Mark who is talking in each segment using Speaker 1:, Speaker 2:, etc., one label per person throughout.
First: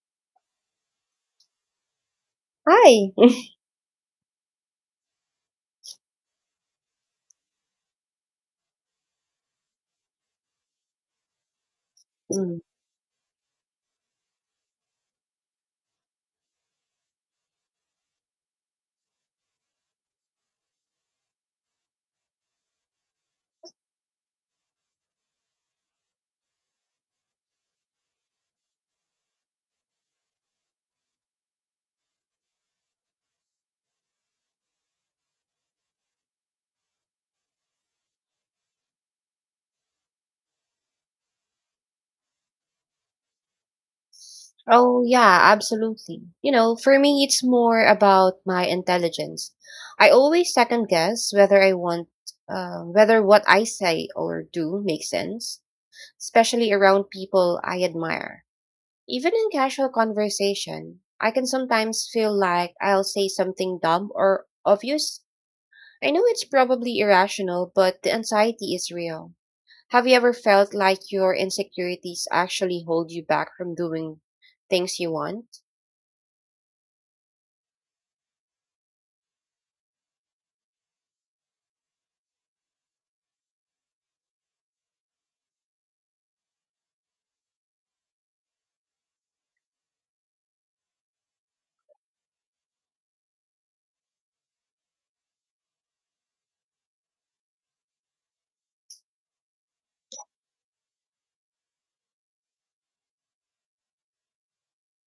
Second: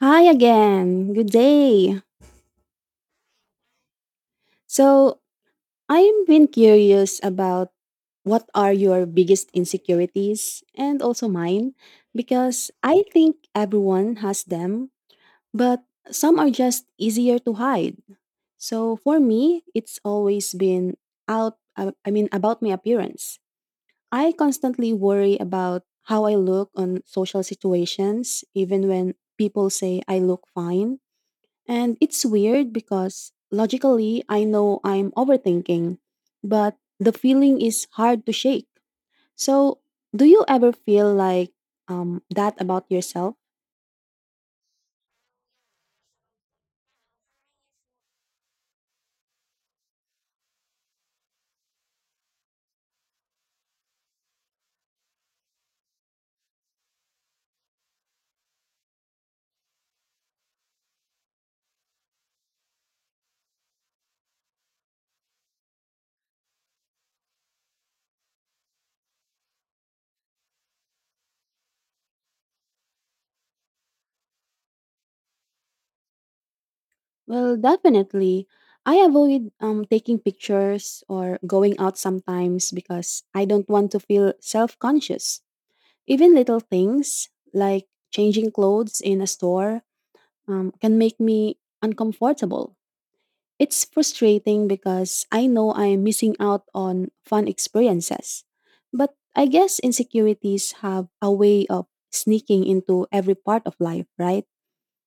Speaker 1: Hi again. Good day.
Speaker 2: Hi.
Speaker 1: So, I've been curious about what are your biggest insecurities and also mine
Speaker 2: Mm.
Speaker 1: because I think everyone has them, but some are just easier to hide. So, for me, it's always been out I mean about my appearance. I constantly worry about how I look on social situations even when people say I look fine. And it's weird because logically I know I'm overthinking, but the feeling is hard to shake. So, do you ever feel like that about yourself?
Speaker 2: Oh, yeah, absolutely. You know, for me, it's more about my intelligence. I always second guess whether what I say or do makes sense, especially around people I admire. Even in casual conversation, I can sometimes feel like I'll say something dumb or obvious. I know it's probably irrational, but the anxiety is real. Have you ever felt like your insecurities actually hold you back from doing things you want?
Speaker 1: Well, definitely. I avoid taking pictures or going out sometimes because I don't want to feel self conscious. Even little things like changing clothes in a store can make me uncomfortable. It's frustrating because I know I am missing out on fun experiences. But I guess insecurities have a way of sneaking into every part of life, right?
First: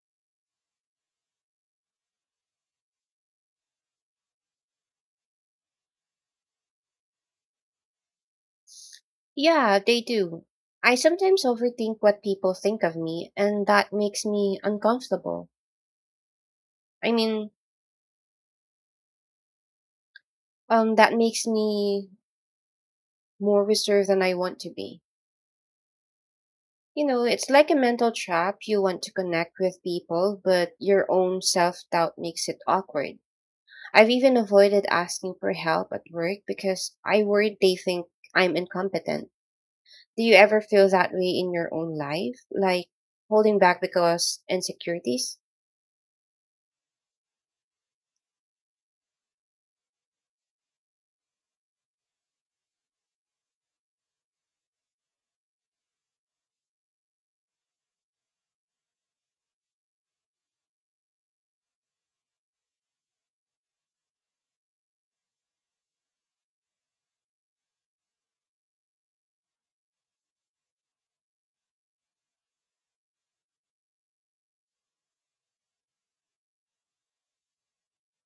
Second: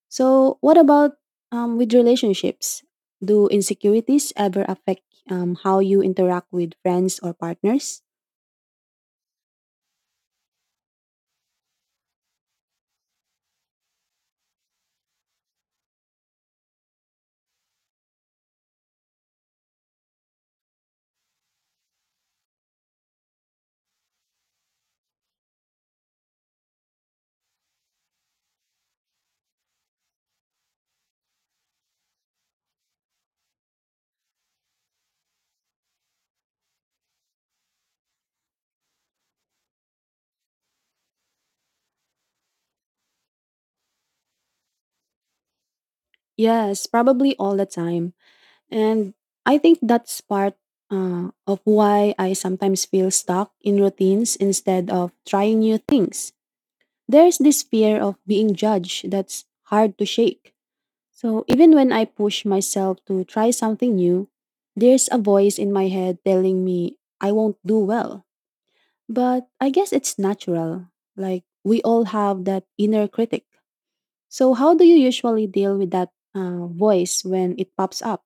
Speaker 1: So, what about with relationships? Do insecurities ever affect how you interact with friends or partners?
Speaker 2: Yeah, they do. I sometimes overthink what people think of me, and that makes me uncomfortable. I mean, that makes me more reserved than I want to be. You know, it's like a mental trap. You want to connect with people, but your own self doubt makes it awkward. I've even avoided asking for help at work because I worried they think I'm incompetent. Do you ever feel that way in your own life? Like holding back because insecurities?
Speaker 1: Yes, probably all the time. And I think that's part of why I sometimes feel stuck in routines instead of trying new things. There's this fear of being judged that's hard to shake. So even when I push myself to try something new, there's a voice in my head telling me I won't do well. But I guess it's natural. Like we all have that inner critic. So how do you usually deal with that voice when it pops up?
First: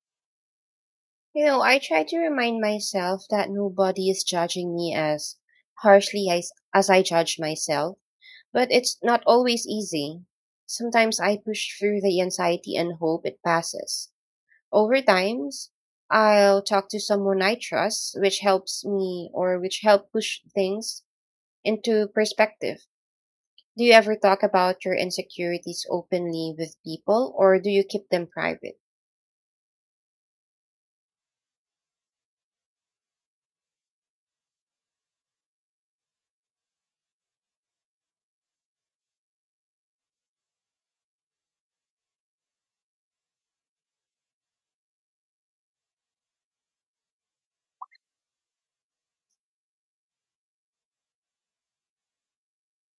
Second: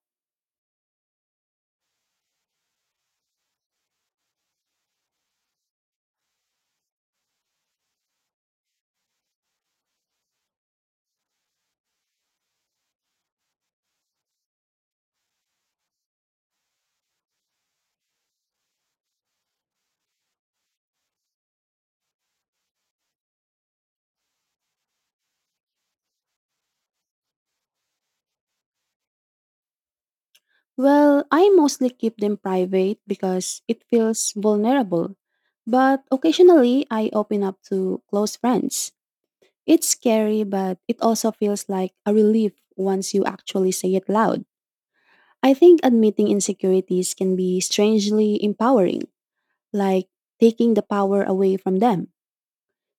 Speaker 2: You know, I try to remind myself that nobody is judging me as harshly as I judge myself, but it's not always easy. Sometimes I push through the anxiety and hope it passes. Over times, I'll talk to someone I trust, which help push things into perspective. Do you ever talk about your insecurities openly with people, or do you keep them private?
Speaker 1: Well, I mostly keep them private because it feels vulnerable. But occasionally, I open up to close friends. It's scary, but it also feels like a relief once you actually say it loud. I think admitting insecurities can be strangely empowering, like taking the power away from them.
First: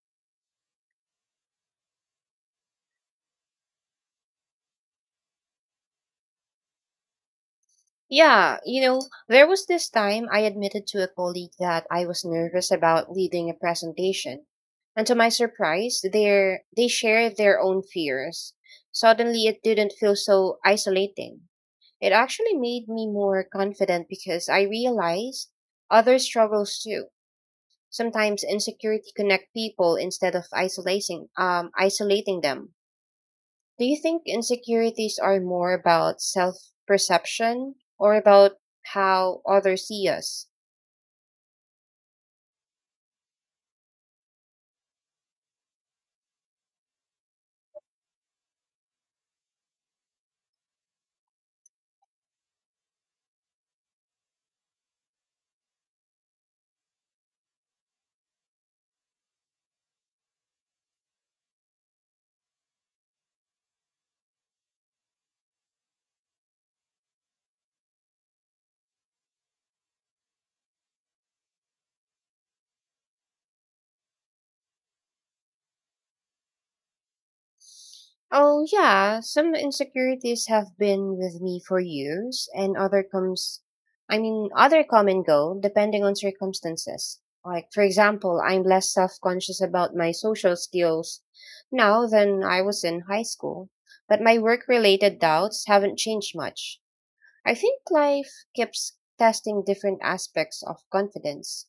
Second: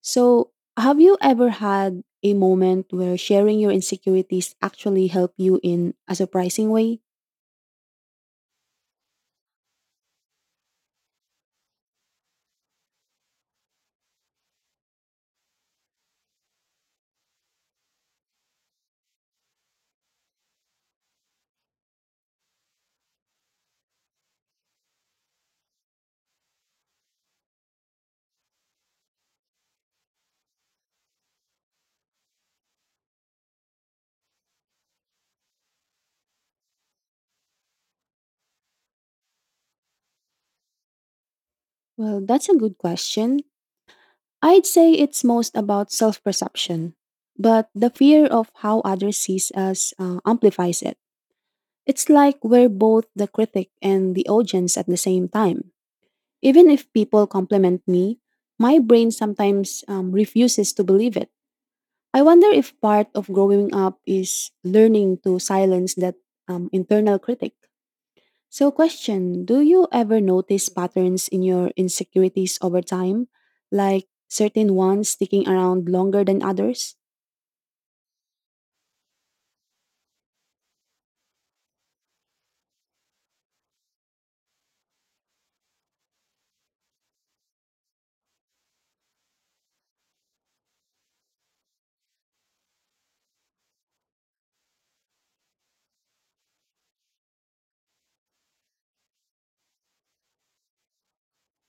Speaker 1: So, have you ever had a moment where sharing your insecurities actually help you in a surprising way?
Speaker 2: Yeah, you know, there was this time I admitted to a colleague that I was nervous about leading a presentation. And to my surprise, they shared their own fears. Suddenly it didn't feel so isolating. It actually made me more confident because I realized other struggles too. Sometimes insecurity connect people instead of isolating them. Do you think insecurities are more about self perception or about how others see us?
Speaker 1: Well, that's a good question. I'd say it's most about self perception, but the fear of how others sees us amplifies it. It's like we're both the critic and the audience at the same time. Even if people compliment me, my brain sometimes refuses to believe it. I wonder if part of growing up is learning to silence that internal critic. So, question: do you ever notice patterns in your insecurities over time, like certain ones sticking around longer than others?
Speaker 2: Oh, yeah, some insecurities have been with me for years, and other come and go depending on circumstances. Like, for example, I'm less self conscious about my social skills now than I was in high school, but my work related doubts haven't changed much. I think life keeps testing different aspects of confidence.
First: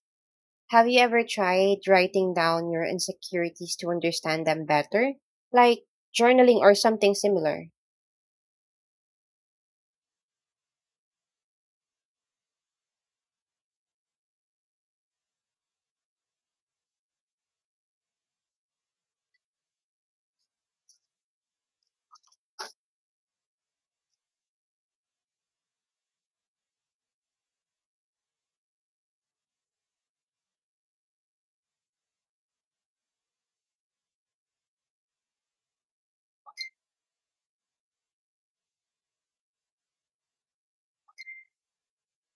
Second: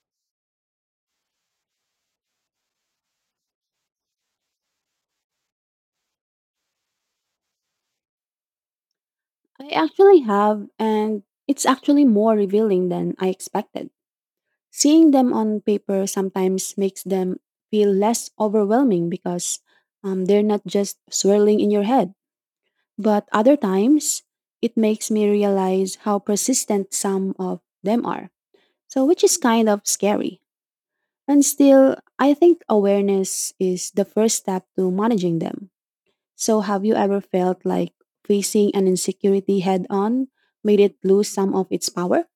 Speaker 2: Have you ever tried writing down your insecurities to understand them better? Like journaling or something similar?
Speaker 1: I actually have, and it's actually more revealing than I expected. Seeing them on paper sometimes makes them feel less overwhelming because they're not just swirling in your head. But other times, it makes me realize how persistent some of them are. So, which is kind of scary. And still, I think awareness is the first step to managing them. So, have you ever felt like facing an insecurity head on made it lose some of its power?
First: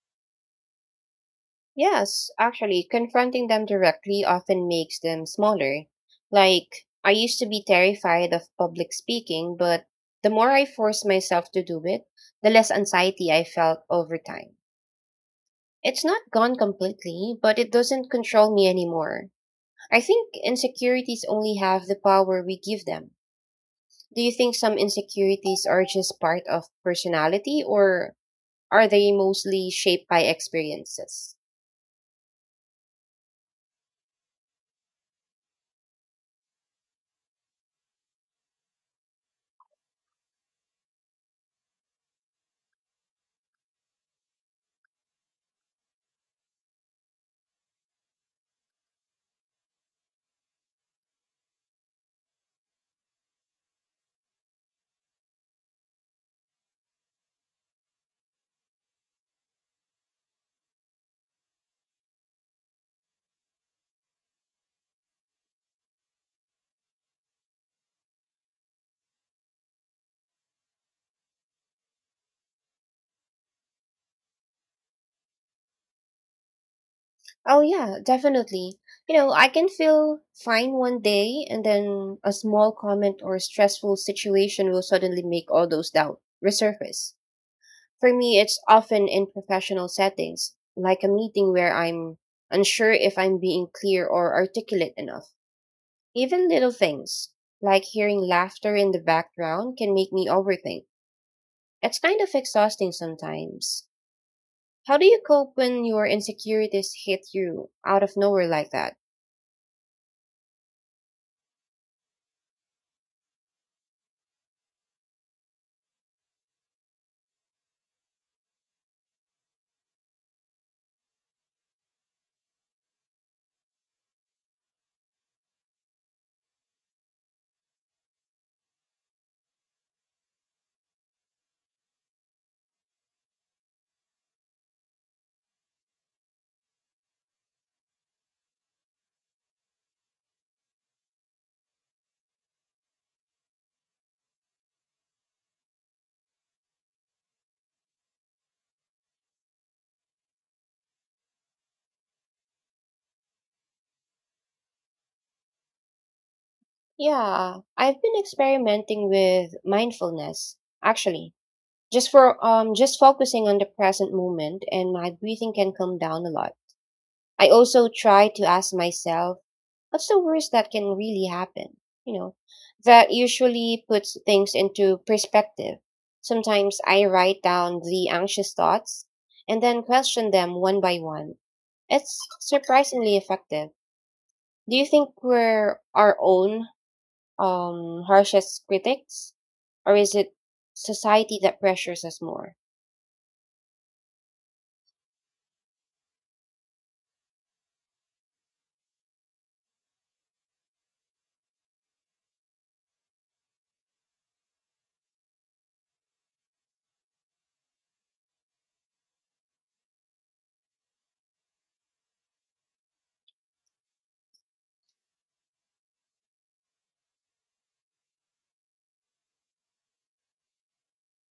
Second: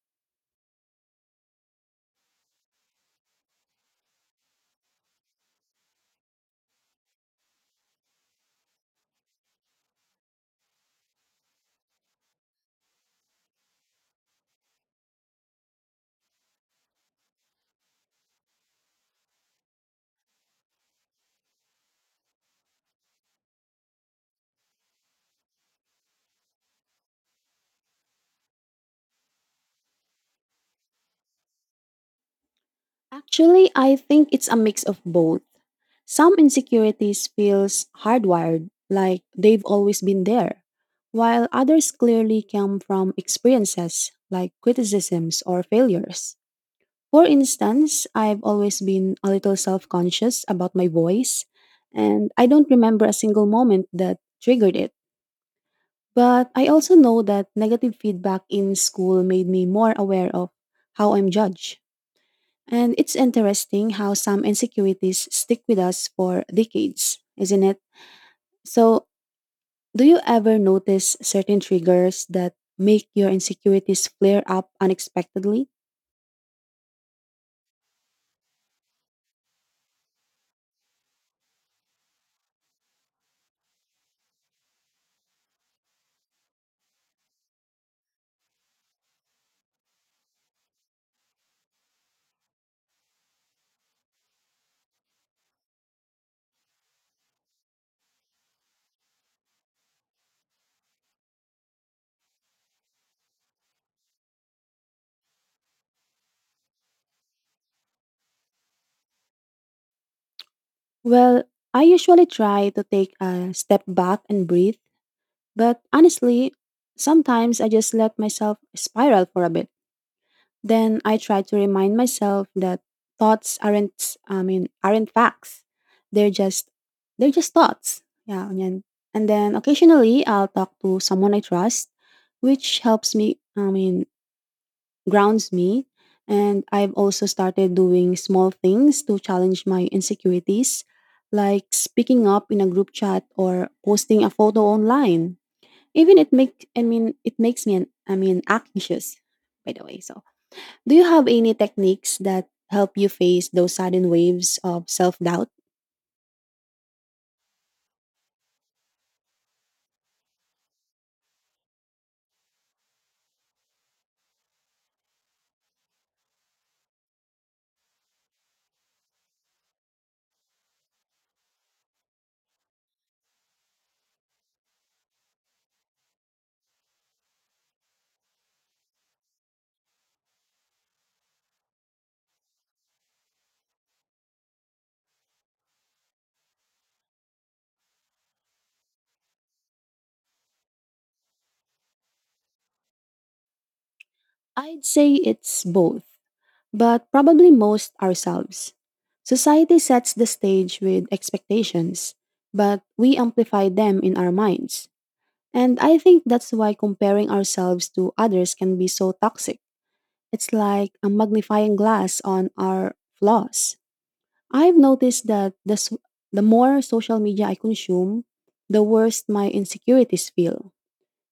Speaker 2: Yes, actually, confronting them directly often makes them smaller. Like, I used to be terrified of public speaking, but the more I forced myself to do it, the less anxiety I felt over time. It's not gone completely, but it doesn't control me anymore. I think insecurities only have the power we give them. Do you think some insecurities are just part of personality, or are they mostly shaped by experiences?
Speaker 1: Actually, I think it's a mix of both. Some insecurities feels hardwired, like they've always been there, while others clearly come from experiences like criticisms or failures. For instance, I've always been a little self-conscious about my voice, and I don't remember a single moment that triggered it. But I also know that negative feedback in school made me more aware of how I'm judged. And it's interesting how some insecurities stick with us for decades, isn't it? So, do you ever notice certain triggers that make your insecurities flare up unexpectedly?
Speaker 2: Oh, yeah, definitely. You know, I can feel fine one day and then a small comment or stressful situation will suddenly make all those doubts resurface. For me, it's often in professional settings, like a meeting where I'm unsure if I'm being clear or articulate enough. Even little things, like hearing laughter in the background, can make me overthink. It's kind of exhausting sometimes. How do you cope when your insecurities hit you out of nowhere like that?
Speaker 1: Well, I usually try to take a step back and breathe, but honestly, sometimes I just let myself spiral for a bit. Then I try to remind myself that thoughts aren't I mean aren't facts. They're just they're just thoughts. Yeah, and then occasionally I'll talk to someone I trust, which helps me I mean grounds me. And I've also started doing small things to challenge my insecurities, like speaking up in a group chat or posting a photo online. Even it makes me an I mean anxious, by the way. So do you have any techniques that help you face those sudden waves of self doubt?
Speaker 2: Yeah, I've been experimenting with mindfulness, actually. Just focusing on the present moment and my breathing can come down a lot. I also try to ask myself, what's the worst that can really happen? You know, that usually puts things into perspective. Sometimes I write down the anxious thoughts and then question them one by one. It's surprisingly effective. Do you think we're our own harshest critics, or is it society that pressures us more?
Speaker 1: I'd say it's both, but probably most ourselves. Society sets the stage with expectations, but we amplify them in our minds. And I think that's why comparing ourselves to others can be so toxic. It's like a magnifying glass on our flaws. I've noticed that the more social media I consume, the worse my insecurities feel.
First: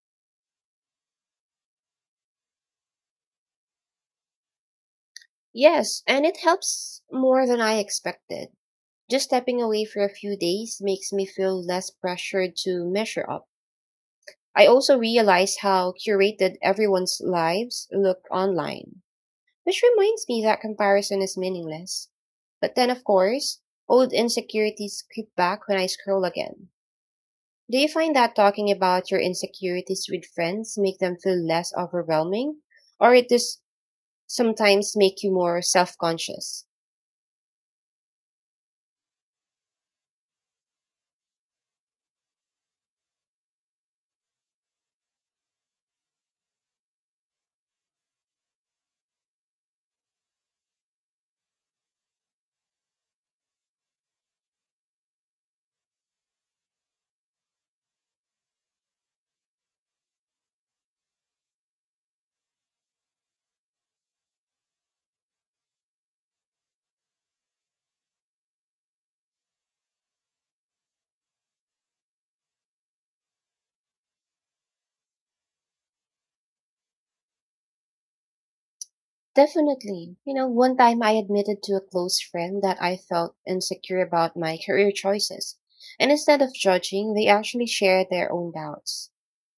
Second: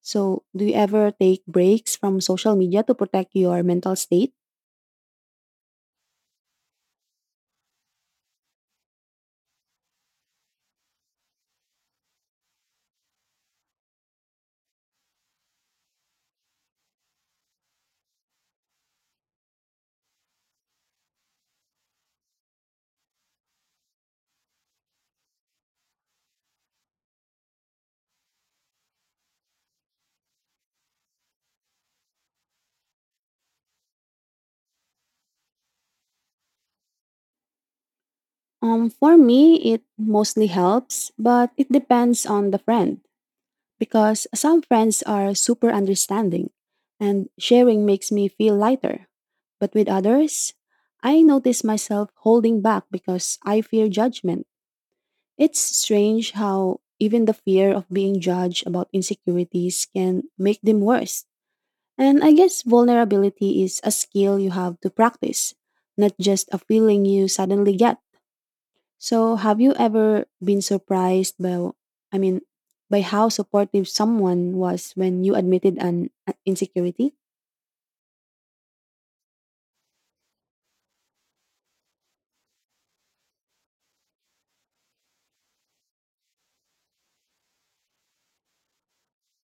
Speaker 1: So, do you ever take breaks from social media to protect your mental state?
Speaker 2: Yes, and it helps more than I expected. Just stepping away for a few days makes me feel less pressured to measure up. I also realized how curated everyone's lives looked online, which reminds me that comparison is meaningless. But then, of course, old insecurities creep back when I scroll again. Do you find that talking about your insecurities with friends make them feel less overwhelming, or it does sometimes make you more self-conscious?
Speaker 1: For me, it mostly helps, but it depends on the friend because some friends are super understanding and sharing makes me feel lighter. But with others, I notice myself holding back because I fear judgment. It's strange how even the fear of being judged about insecurities can make them worse. And I guess vulnerability is a skill you have to practice, not just a feeling you suddenly get. So, have you ever been surprised I mean, by how supportive someone was when you admitted an insecurity?
Speaker 2: Definitely. You know, one time I admitted to a close friend that I felt insecure about my career choices. And instead of judging, they actually shared their own doubts.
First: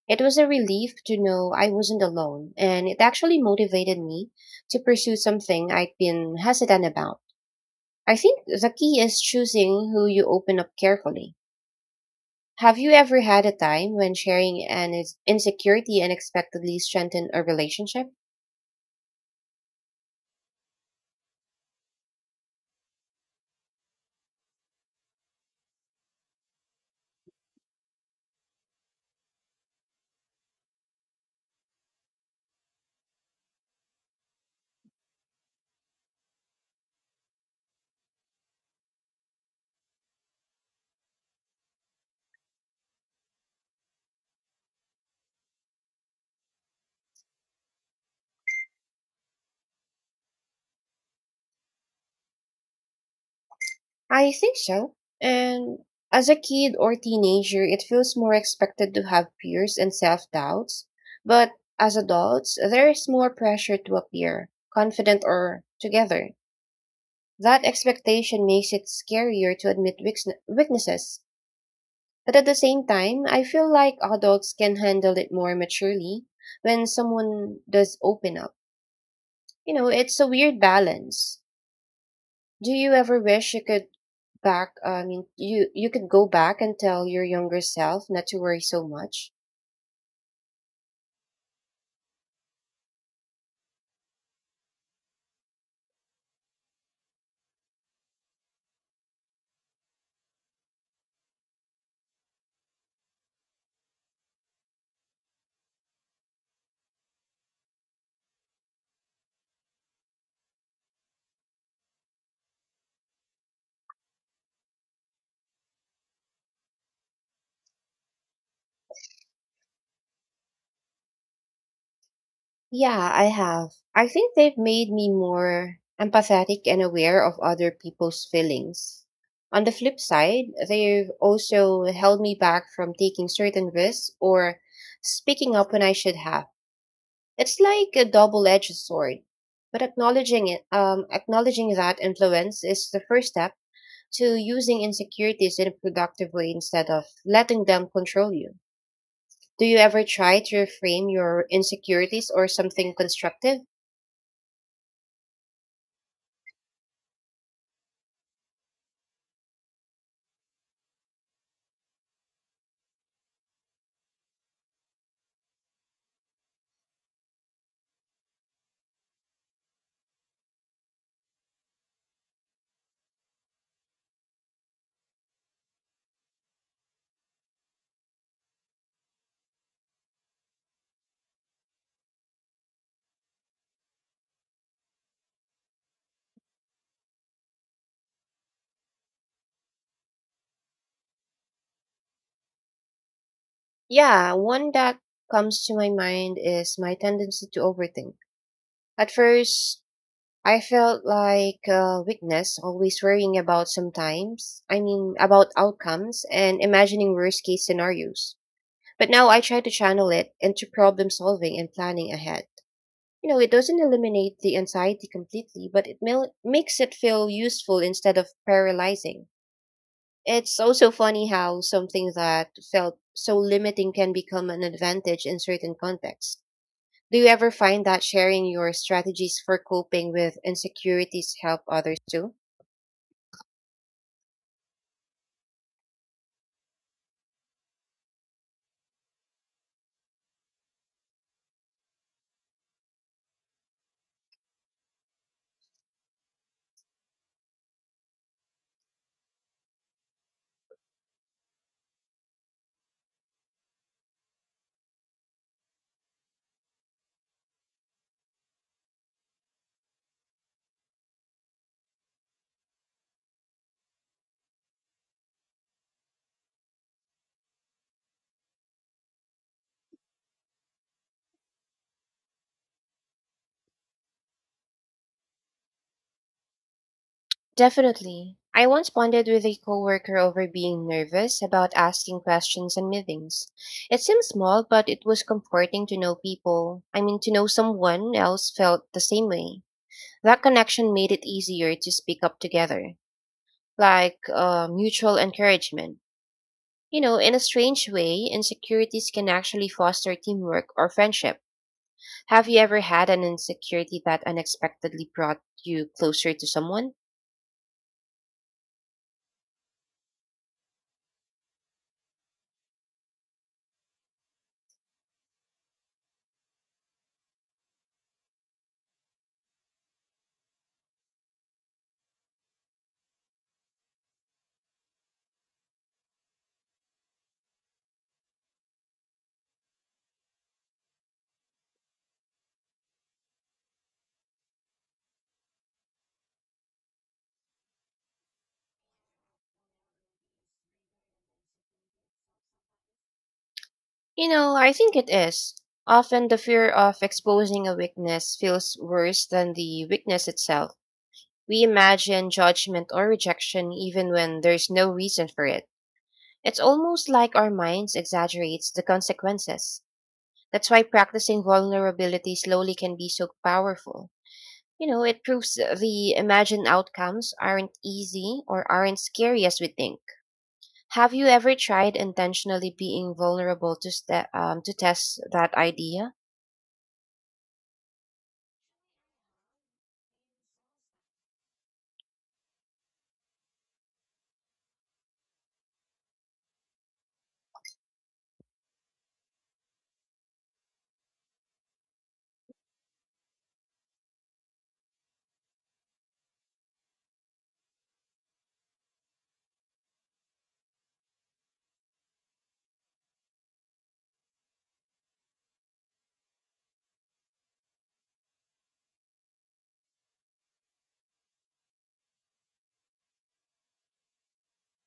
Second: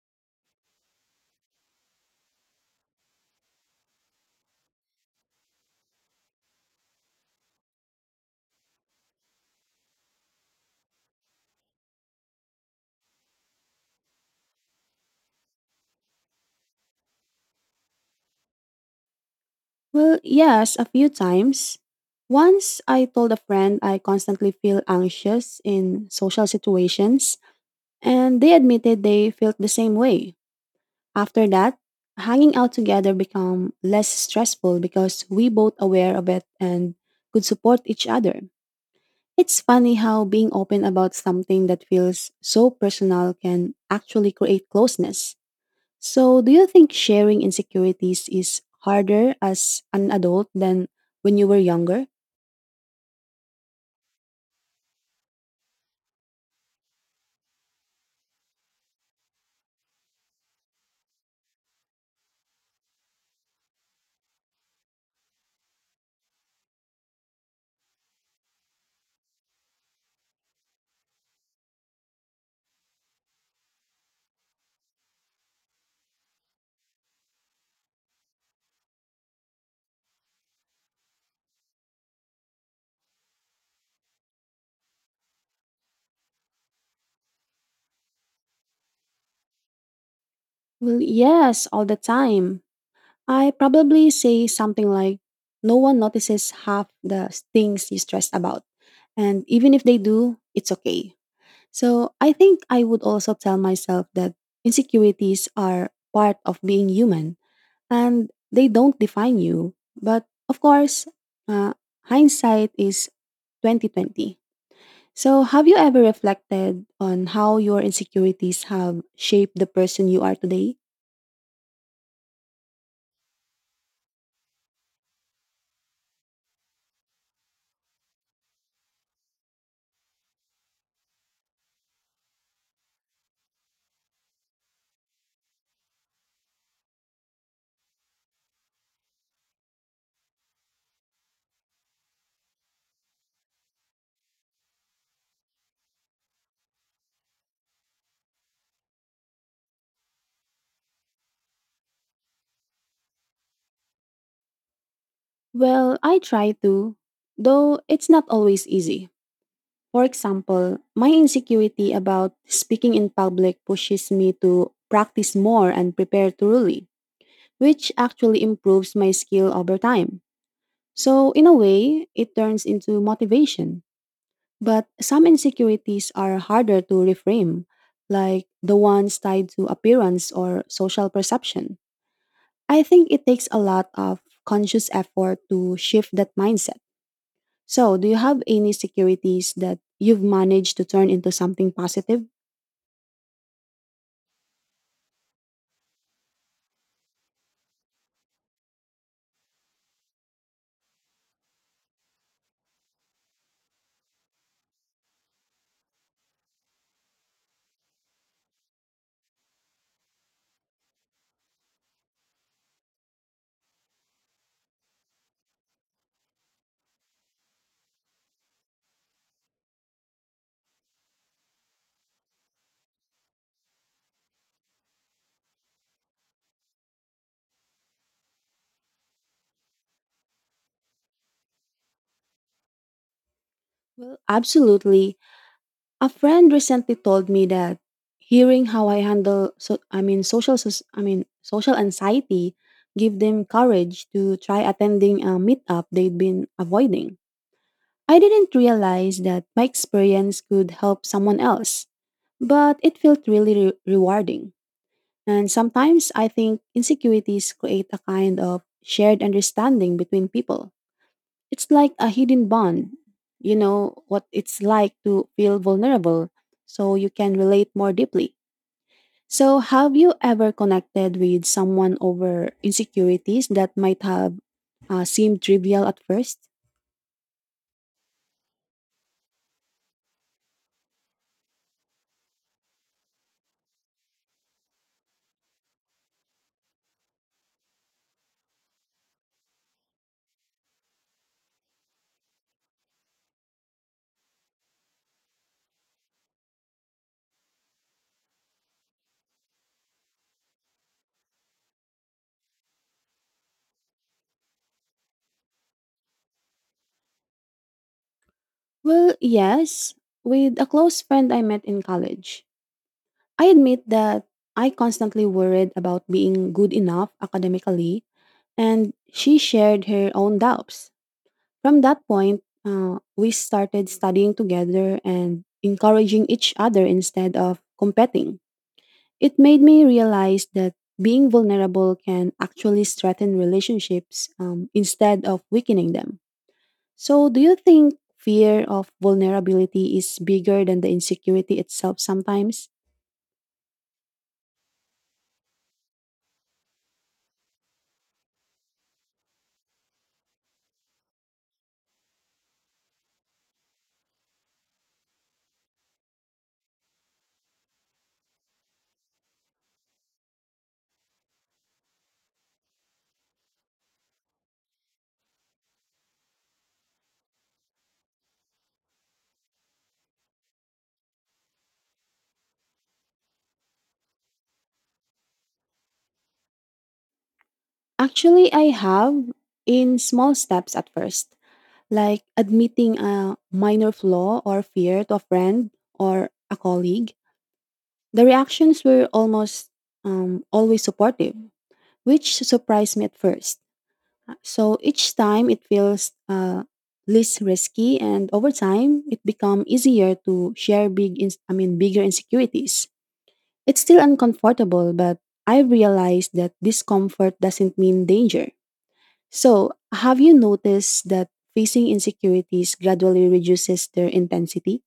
Speaker 2: It was a relief to know I wasn't alone, and it actually motivated me to pursue something I'd been hesitant about. I think the key is choosing who you open up carefully. Have you ever had a time when sharing an insecurity unexpectedly strengthened a relationship?
Speaker 1: Well, yes, a few times. Once I told a friend I constantly feel anxious in social situations, and they admitted they felt the same way. After that, hanging out together become less stressful because we both aware of it and could support each other. It's funny how being open about something that feels so personal can actually create closeness. So, do you think sharing insecurities is harder as an adult than when you were younger?
Speaker 2: I think so. And as a kid or teenager, it feels more expected to have fears and self doubts. But as adults, there is more pressure to appear confident or together. That expectation makes it scarier to admit weaknesses. But at the same time, I feel like adults can handle it more maturely when someone does open up. You know, it's a weird balance. Do you ever wish you could back, I mean, you could go back and tell your younger self not to worry so much?
Speaker 1: Well, yes, all the time. I probably say something like, no one notices half the things you stress about. And even if they do, it's okay. So, I think I would also tell myself that insecurities are part of being human and they don't define you. But of course, uh, hindsight is 2020. So, have you ever reflected on how your insecurities have shaped the person you are today?
Speaker 2: Yeah, I have. I think they've made me more empathetic and aware of other people's feelings. On the flip side, they've also held me back from taking certain risks or speaking up when I should have. It's like a double-edged sword. But acknowledging that influence is the first step to using insecurities in a productive way instead of letting them control you. Do you ever try to reframe your insecurities or something constructive?
Speaker 1: Well, I try to, though it's not always easy. For example, my insecurity about speaking in public pushes me to practice more and prepare thoroughly, which actually improves my skill over time. So, in a way, it turns into motivation. But some insecurities are harder to reframe, like the ones tied to appearance or social perception. I think it takes a lot of conscious effort to shift that mindset. So, do you have any securities that you've managed to turn into something positive?
Speaker 2: Yeah, one that comes to my mind is my tendency to overthink. At first, I felt like weakness, always worrying about sometimes, I mean, about outcomes and imagining worst case scenarios. But now I try to channel it into problem solving and planning ahead. You know, it doesn't eliminate the anxiety completely, but it makes it feel useful instead of paralyzing. It's also funny how something that felt so limiting can become an advantage in certain contexts. Do you ever find that sharing your strategies for coping with insecurities help others too?
Speaker 1: Well, absolutely. A friend recently told me that hearing how I handle so I mean social soc- I mean social anxiety give them courage to try attending a meetup they'd been avoiding. I didn't realize that my experience could help someone else, but it felt really rewarding. And sometimes I think insecurities create a kind of shared understanding between people. It's like a hidden bond. You know what it's like to feel vulnerable, so you can relate more deeply. So, have you ever connected with someone over insecurities that might have seemed trivial at first?
Speaker 2: Definitely. I once bonded with a coworker over being nervous about asking questions in meetings. It seemed small, but it was comforting to know people. I mean, to know someone else felt the same way. That connection made it easier to speak up together, like mutual encouragement. You know, in a strange way, insecurities can actually foster teamwork or friendship. Have you ever had an insecurity that unexpectedly brought you closer to someone?
Speaker 1: Well, yes, with a close friend I met in college. I admit that I constantly worried about being good enough academically, and she shared her own doubts. From that point, we started studying together and encouraging each other instead of competing. It made me realize that being vulnerable can actually strengthen relationships instead of weakening them. So, do you think fear of vulnerability is bigger than the insecurity itself sometimes?
Speaker 2: You know, I think it is. Often the fear of exposing a weakness feels worse than the weakness itself. We imagine judgment or rejection even when there's no reason for it. It's almost like our minds exaggerates the consequences. That's why practicing vulnerability slowly can be so powerful. You know, it proves the imagined outcomes aren't easy or aren't scary as we think. Have you ever tried intentionally being vulnerable to to test that idea?
Speaker 1: Actually, I have, in small steps at first, like admitting a minor flaw or fear to a friend or a colleague. The reactions were almost always supportive, which surprised me at first. So each time it feels less risky, and over time it become easier to share bigger insecurities. It's still uncomfortable, but I realized that discomfort doesn't mean danger. So, have you noticed that facing insecurities gradually reduces their intensity?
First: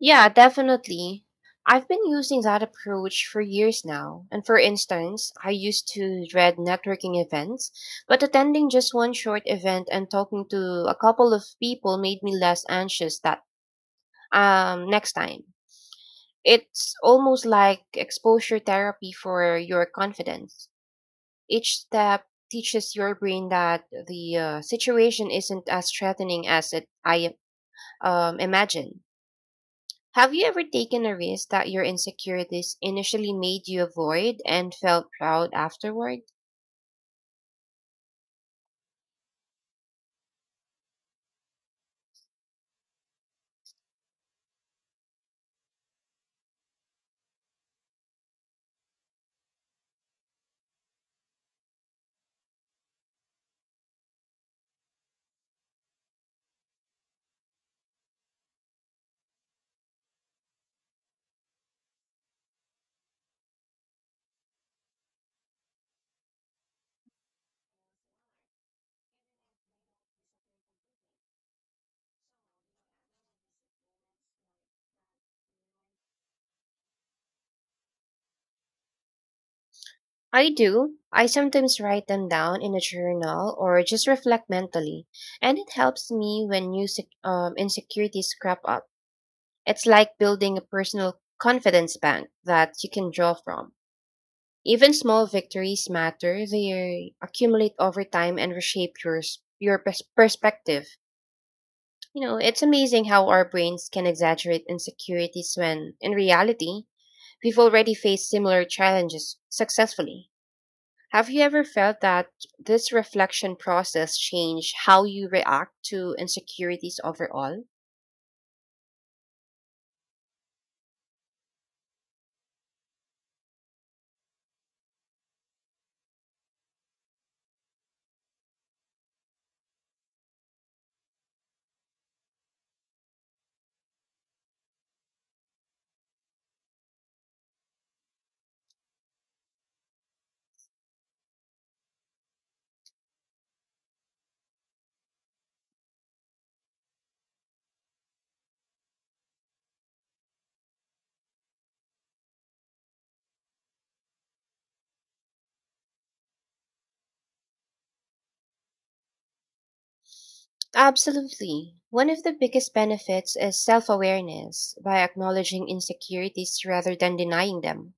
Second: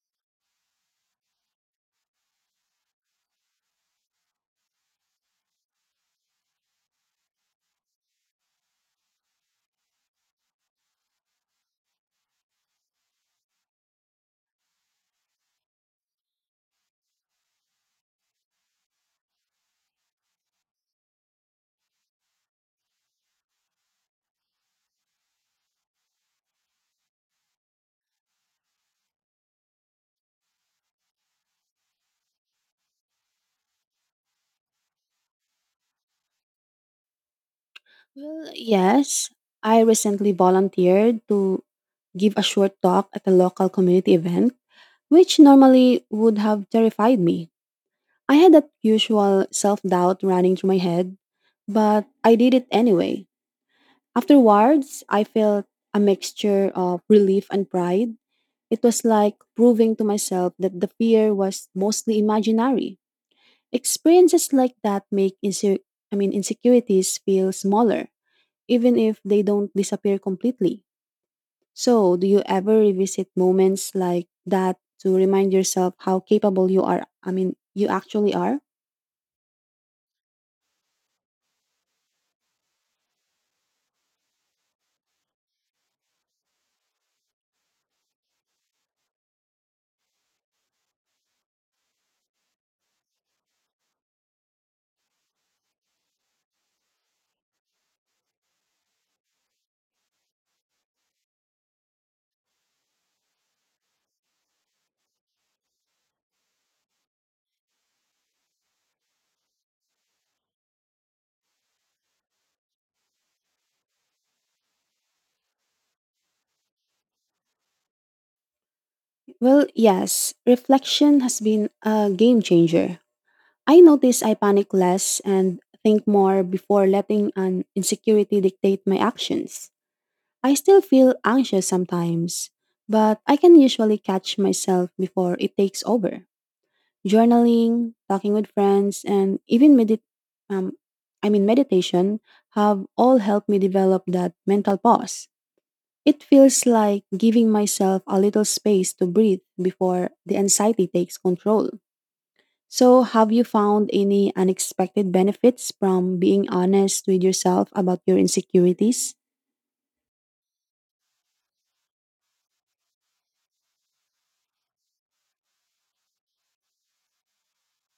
Speaker 2: Yeah, definitely. I've been using that approach for years now. And for instance, I used to dread networking events, but attending just one short event and talking to a couple of people made me less anxious that next time. It's almost like exposure therapy for your confidence. Each step teaches your brain that the situation isn't as threatening as it I imagine. Have you ever taken a risk that your insecurities initially made you avoid and felt proud afterward?
Speaker 1: Well, yes. I recently volunteered to give a short talk at a local community event, which normally would have terrified me. I had that usual self doubt running through my head, but I did it anyway. Afterwards, I felt a mixture of relief and pride. It was like proving to myself that the fear was mostly imaginary. Experiences like that make insecurities feel smaller, even if they don't disappear completely. So, do you ever revisit moments like that to remind yourself how capable you actually are?
Speaker 2: I do. I sometimes write them down in a journal or just reflect mentally, and it helps me when new insecurities crop up. It's like building a personal confidence bank that you can draw from. Even small victories matter. They accumulate over time and reshape your perspective. You know, it's amazing how our brains can exaggerate insecurities when, in reality, we've already faced similar challenges successfully. Have you ever felt that this reflection process changed how you react to insecurities overall?
Speaker 1: Well, yes, reflection has been a game changer. I notice I panic less and think more before letting an insecurity dictate my actions. I still feel anxious sometimes, but I can usually catch myself before it takes over. Journaling, talking with friends, and even um, meditation have all helped me develop that mental pause. It feels like giving myself a little space to breathe before the anxiety takes control. So, have you found any unexpected benefits from being honest with yourself about your insecurities?
Speaker 2: Absolutely. One of the biggest benefits is self awareness by acknowledging insecurities rather than denying them.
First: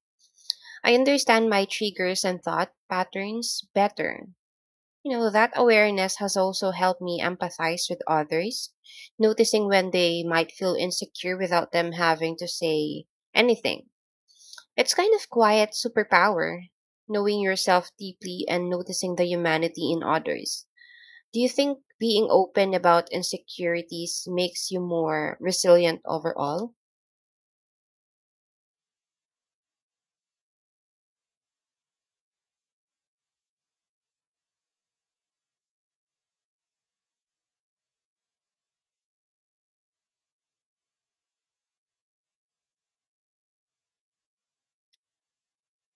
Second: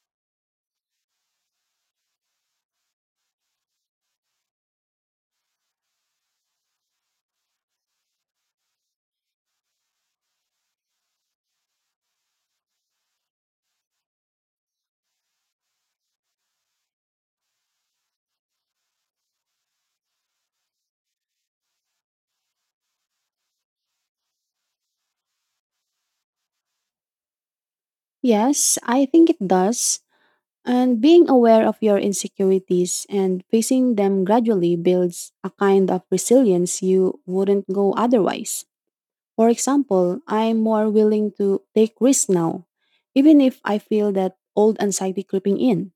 Speaker 2: I understand my triggers and thought patterns better. You know, that awareness has also helped me empathize with others, noticing when they might feel insecure without them having to say anything. It's kind of quiet superpower, knowing yourself deeply and noticing the humanity in others. Do you think being open about insecurities makes you more resilient overall?
Speaker 1: Yes, I think it does. And being aware of your insecurities and facing them gradually builds a kind of resilience you wouldn't go otherwise. For example, I'm more willing to take risks now, even if I feel that old anxiety creeping in.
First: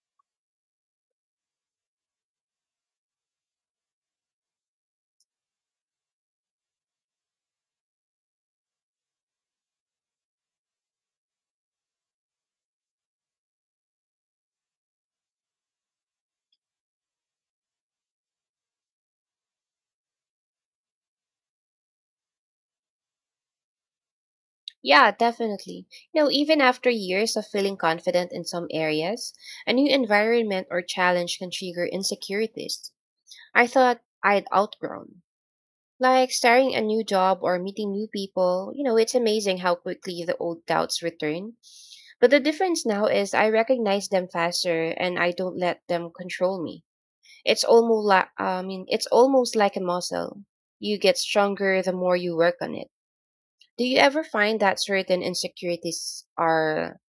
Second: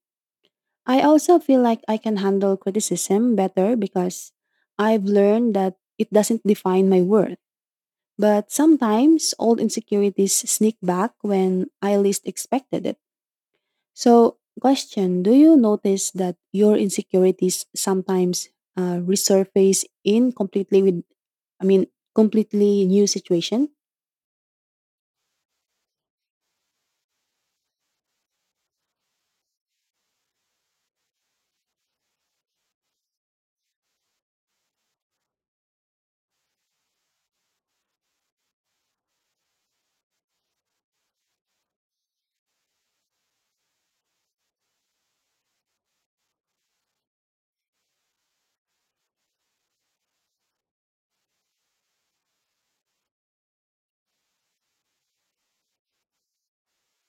Speaker 1: I also feel like I can handle criticism better because I've learned that it doesn't define my worth. But sometimes old insecurities sneak back when I least expected it. So, question: do you notice that your insecurities sometimes resurface in completely with, I mean, completely new situation?
Speaker 2: Yeah, definitely. You know, even after years of feeling confident in some areas, a new environment or challenge can trigger insecurities I thought I'd outgrown. Like starting a new job or meeting new people, you know, it's amazing how quickly the old doubts return. But the difference now is I recognize them faster and I don't let them control me. It's almost like a muscle. You get stronger the more you work on it. Do you ever find that certain insecurities are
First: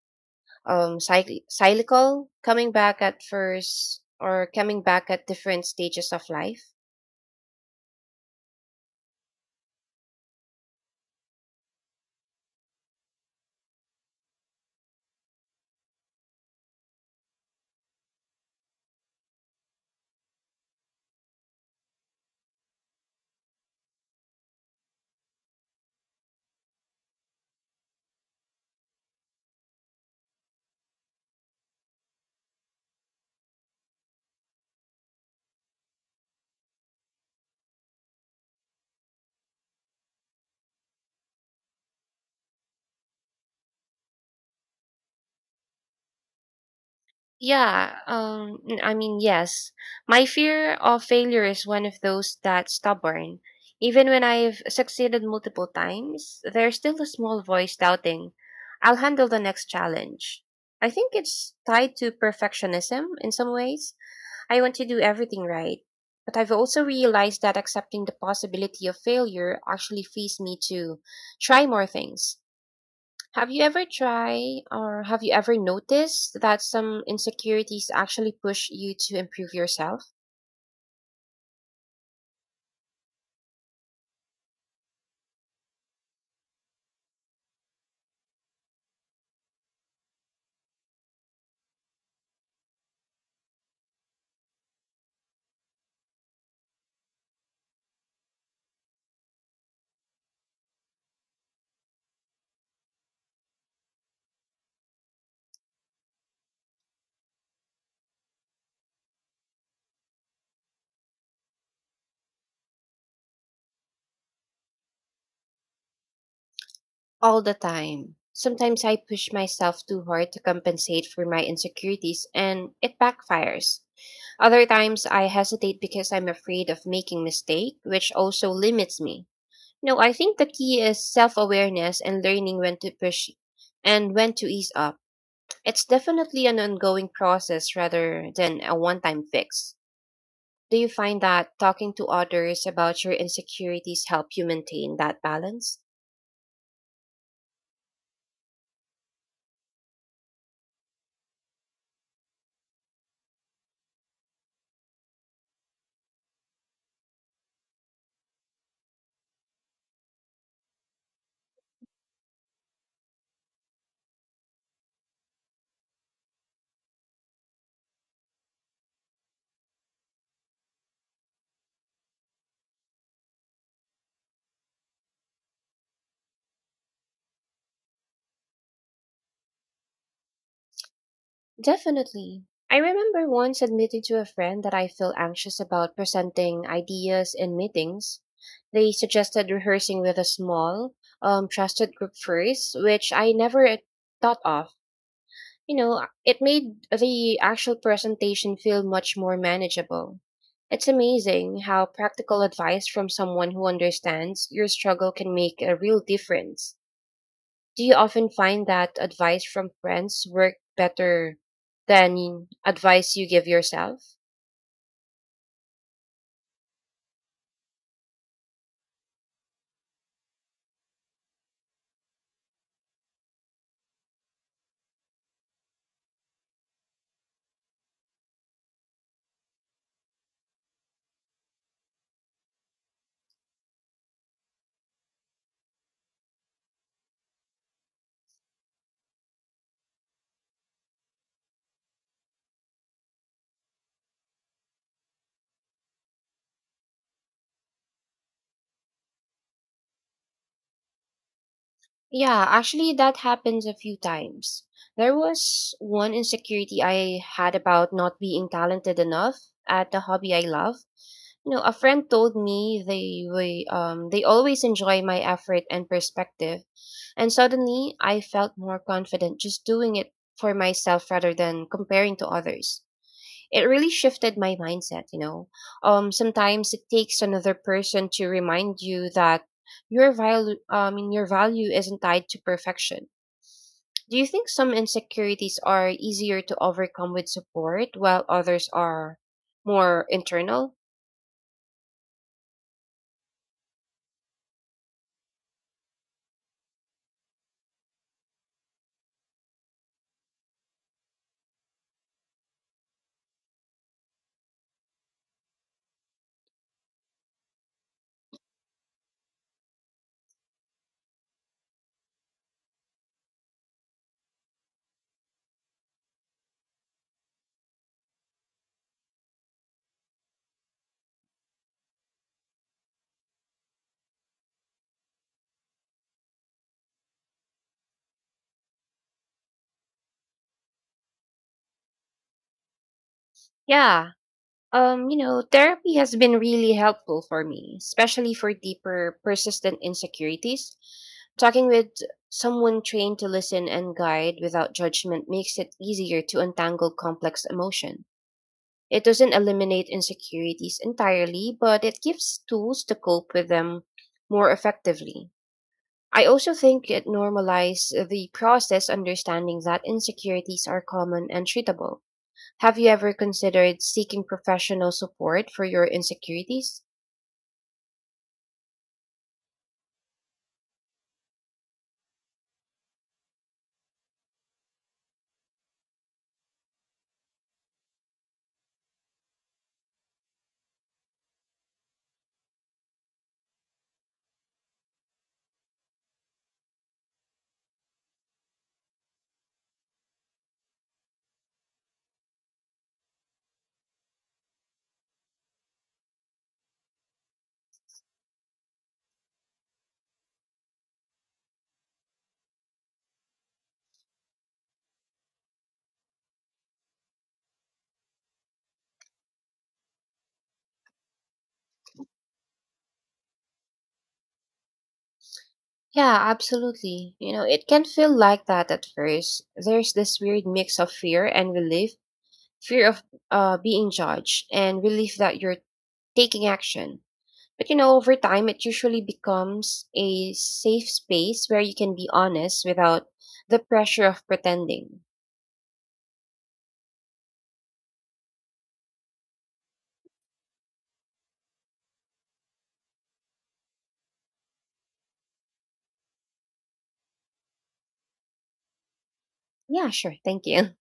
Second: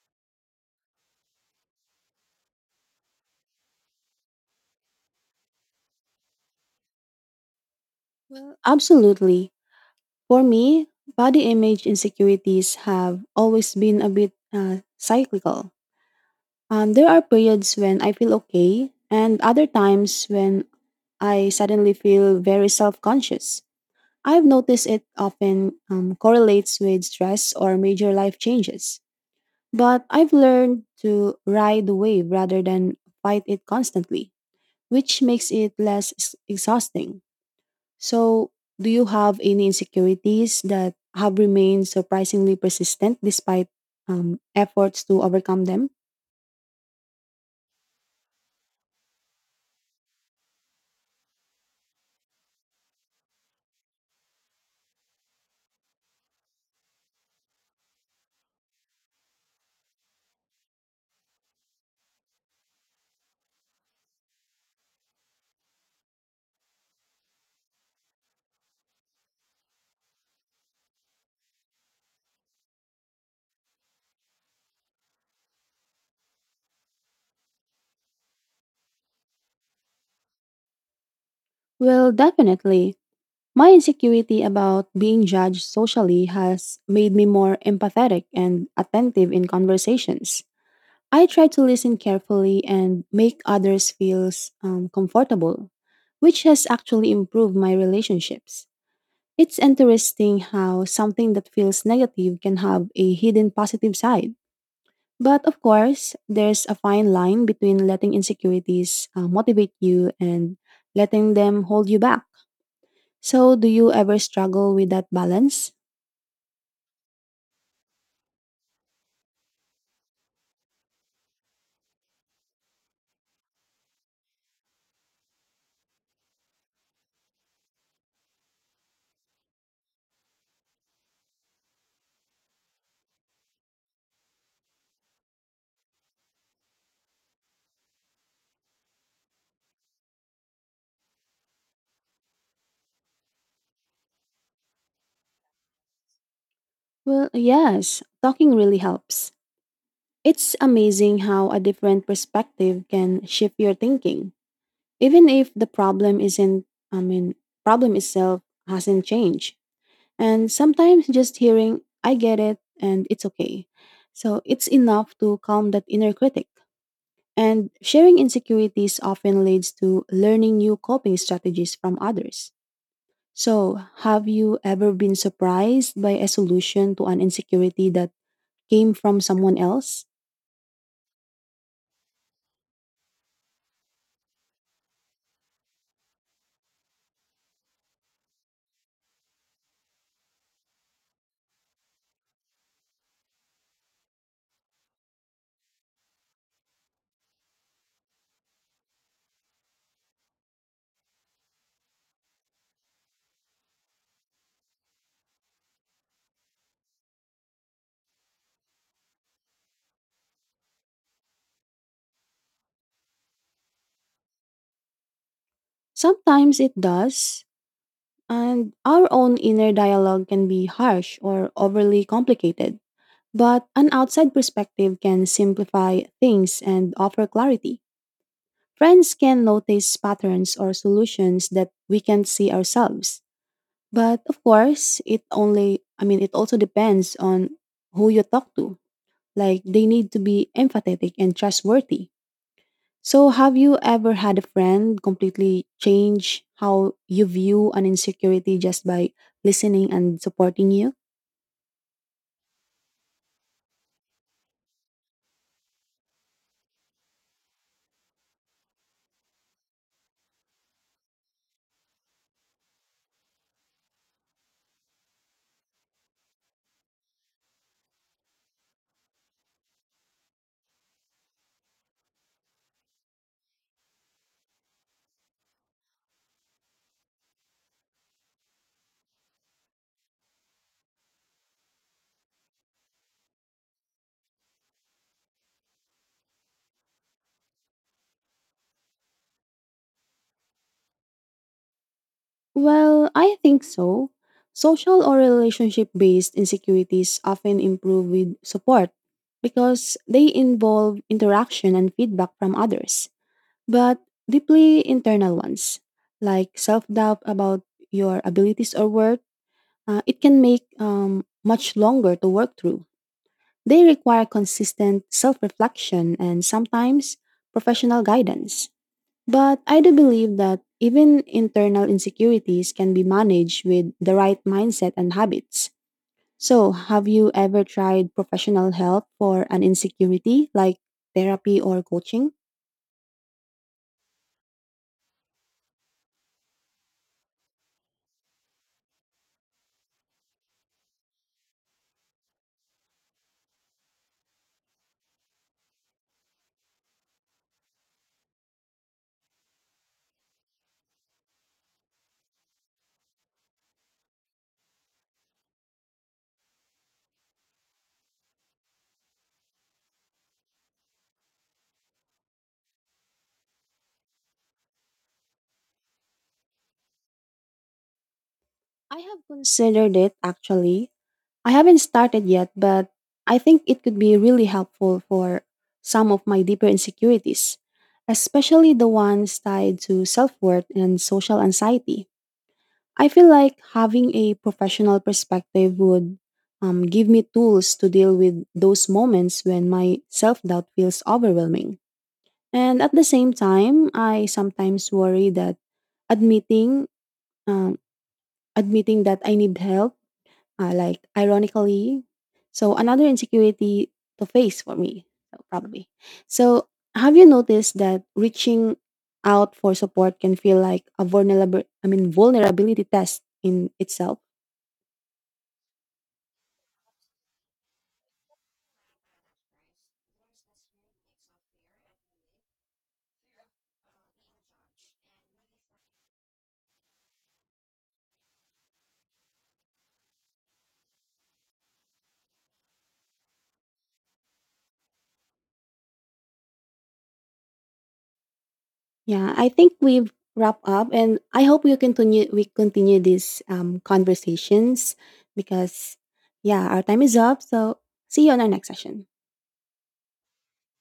Speaker 2: cyclical, coming back at first or coming back at different stages of life?
Speaker 1: Well, absolutely. For me, body image insecurities have always been a bit cyclical. There are periods when I feel okay, and other times when I suddenly feel very self conscious. I've noticed it often correlates with stress or major life changes. But I've learned to ride the wave rather than fight it constantly, which makes it less exhausting. So, do you have any insecurities that have remained surprisingly persistent despite efforts to overcome them?
Speaker 2: Yes. My fear of failure is one of those that's stubborn. Even when I've succeeded multiple times, there's still a small voice doubting, I'll handle the next challenge. I think it's tied to perfectionism in some ways. I want to do everything right. But I've also realized that accepting the possibility of failure actually frees me to try more things. Have you ever noticed that some insecurities actually push you to improve yourself?
Speaker 1: Well, definitely. My insecurity about being judged socially has made me more empathetic and attentive in conversations. I try to listen carefully and make others feel comfortable, which has actually improved my relationships. It's interesting how something that feels negative can have a hidden positive side. But of course, there's a fine line between letting insecurities motivate you and letting them hold you back. So, do you ever struggle with that balance?
Speaker 2: All the time. Sometimes I push myself too hard to compensate for my insecurities and it backfires. Other times I hesitate because I'm afraid of making mistake, which also limits me. No, I think the key is self-awareness and learning when to push and when to ease up. It's definitely an ongoing process rather than a one-time fix. Do you find that talking to others about your insecurities help you maintain that balance?
Speaker 1: Well, yes, talking really helps. It's amazing how a different perspective can shift your thinking, even if the problem isn't i mean problem itself hasn't changed. And sometimes just hearing "I get it and it's okay," so it's enough to calm that inner critic. And sharing insecurities often leads to learning new coping strategies from others. So, have you ever been surprised by a solution to an insecurity that came from someone else?
Speaker 2: Definitely. I remember once admitting to a friend that I feel anxious about presenting ideas in meetings. They suggested rehearsing with a small, trusted group first, which I never thought of. You know, it made the actual presentation feel much more manageable. It's amazing how practical advice from someone who understands your struggle can make a real difference. Do you often find that advice from friends work better than advice you give yourself?
Speaker 1: Sometimes it does. And our own inner dialogue can be harsh or overly complicated. But an outside perspective can simplify things and offer clarity. Friends can notice patterns or solutions that we can't see ourselves. But of course, it only, I mean, it also depends on who you talk to. Like, they need to be empathetic and trustworthy. So, have you ever had a friend completely change how you view an insecurity just by listening and supporting you?
Speaker 2: Yeah, actually, that happens a few times. There was one insecurity I had about not being talented enough at the hobby I love. You know, a friend told me they always enjoy my effort and perspective, and suddenly I felt more confident just doing it for myself rather than comparing to others. It really shifted my mindset, you know. Um, sometimes it takes another person to remind you that your value isn't tied to perfection. Do you think some insecurities are easier to overcome with support while others are more internal?
Speaker 1: Well, I think so. Social or relationship based insecurities often improve with support because they involve interaction and feedback from others, but deeply internal ones, like self doubt about your abilities or worth, it can make much longer to work through. They require consistent self reflection and sometimes professional guidance. But I do believe that even internal insecurities can be managed with the right mindset and habits. So, have you ever tried professional help for an insecurity like therapy or coaching?
Speaker 2: Yeah. You know, therapy has been really helpful for me, especially for deeper, persistent insecurities. Talking with someone trained to listen and guide without judgment makes it easier to untangle complex emotion. It doesn't eliminate insecurities entirely, but it gives tools to cope with them more effectively. I also think it normalizes the process understanding that insecurities are common and treatable. Have you ever considered seeking professional support for your insecurities?
Speaker 1: I have considered it actually. I haven't started yet, but I think it could be really helpful for some of my deeper insecurities, especially the ones tied to self worth and social anxiety. I feel like having a professional perspective would give me tools to deal with those moments when my self doubt feels overwhelming. And at the same time, I sometimes worry that admitting um, admitting that I need help, like ironically, so another insecurity to face for me, so probably. So, have you noticed that reaching out for support can feel like a vulnerability test in itself?
Speaker 2: Yeah, absolutely. You know, it can feel like that at first. There's this weird mix of fear and relief, fear of being judged, and relief that you're taking action. But you know, over time, it usually becomes a safe space where you can be honest without the pressure of pretending.
Speaker 1: Yeah, I think we've wrapped up, and I hope we continue. We continue these conversations because, yeah, our time is up. So see you on our next session.
Speaker 2: Yeah, sure. Thank you.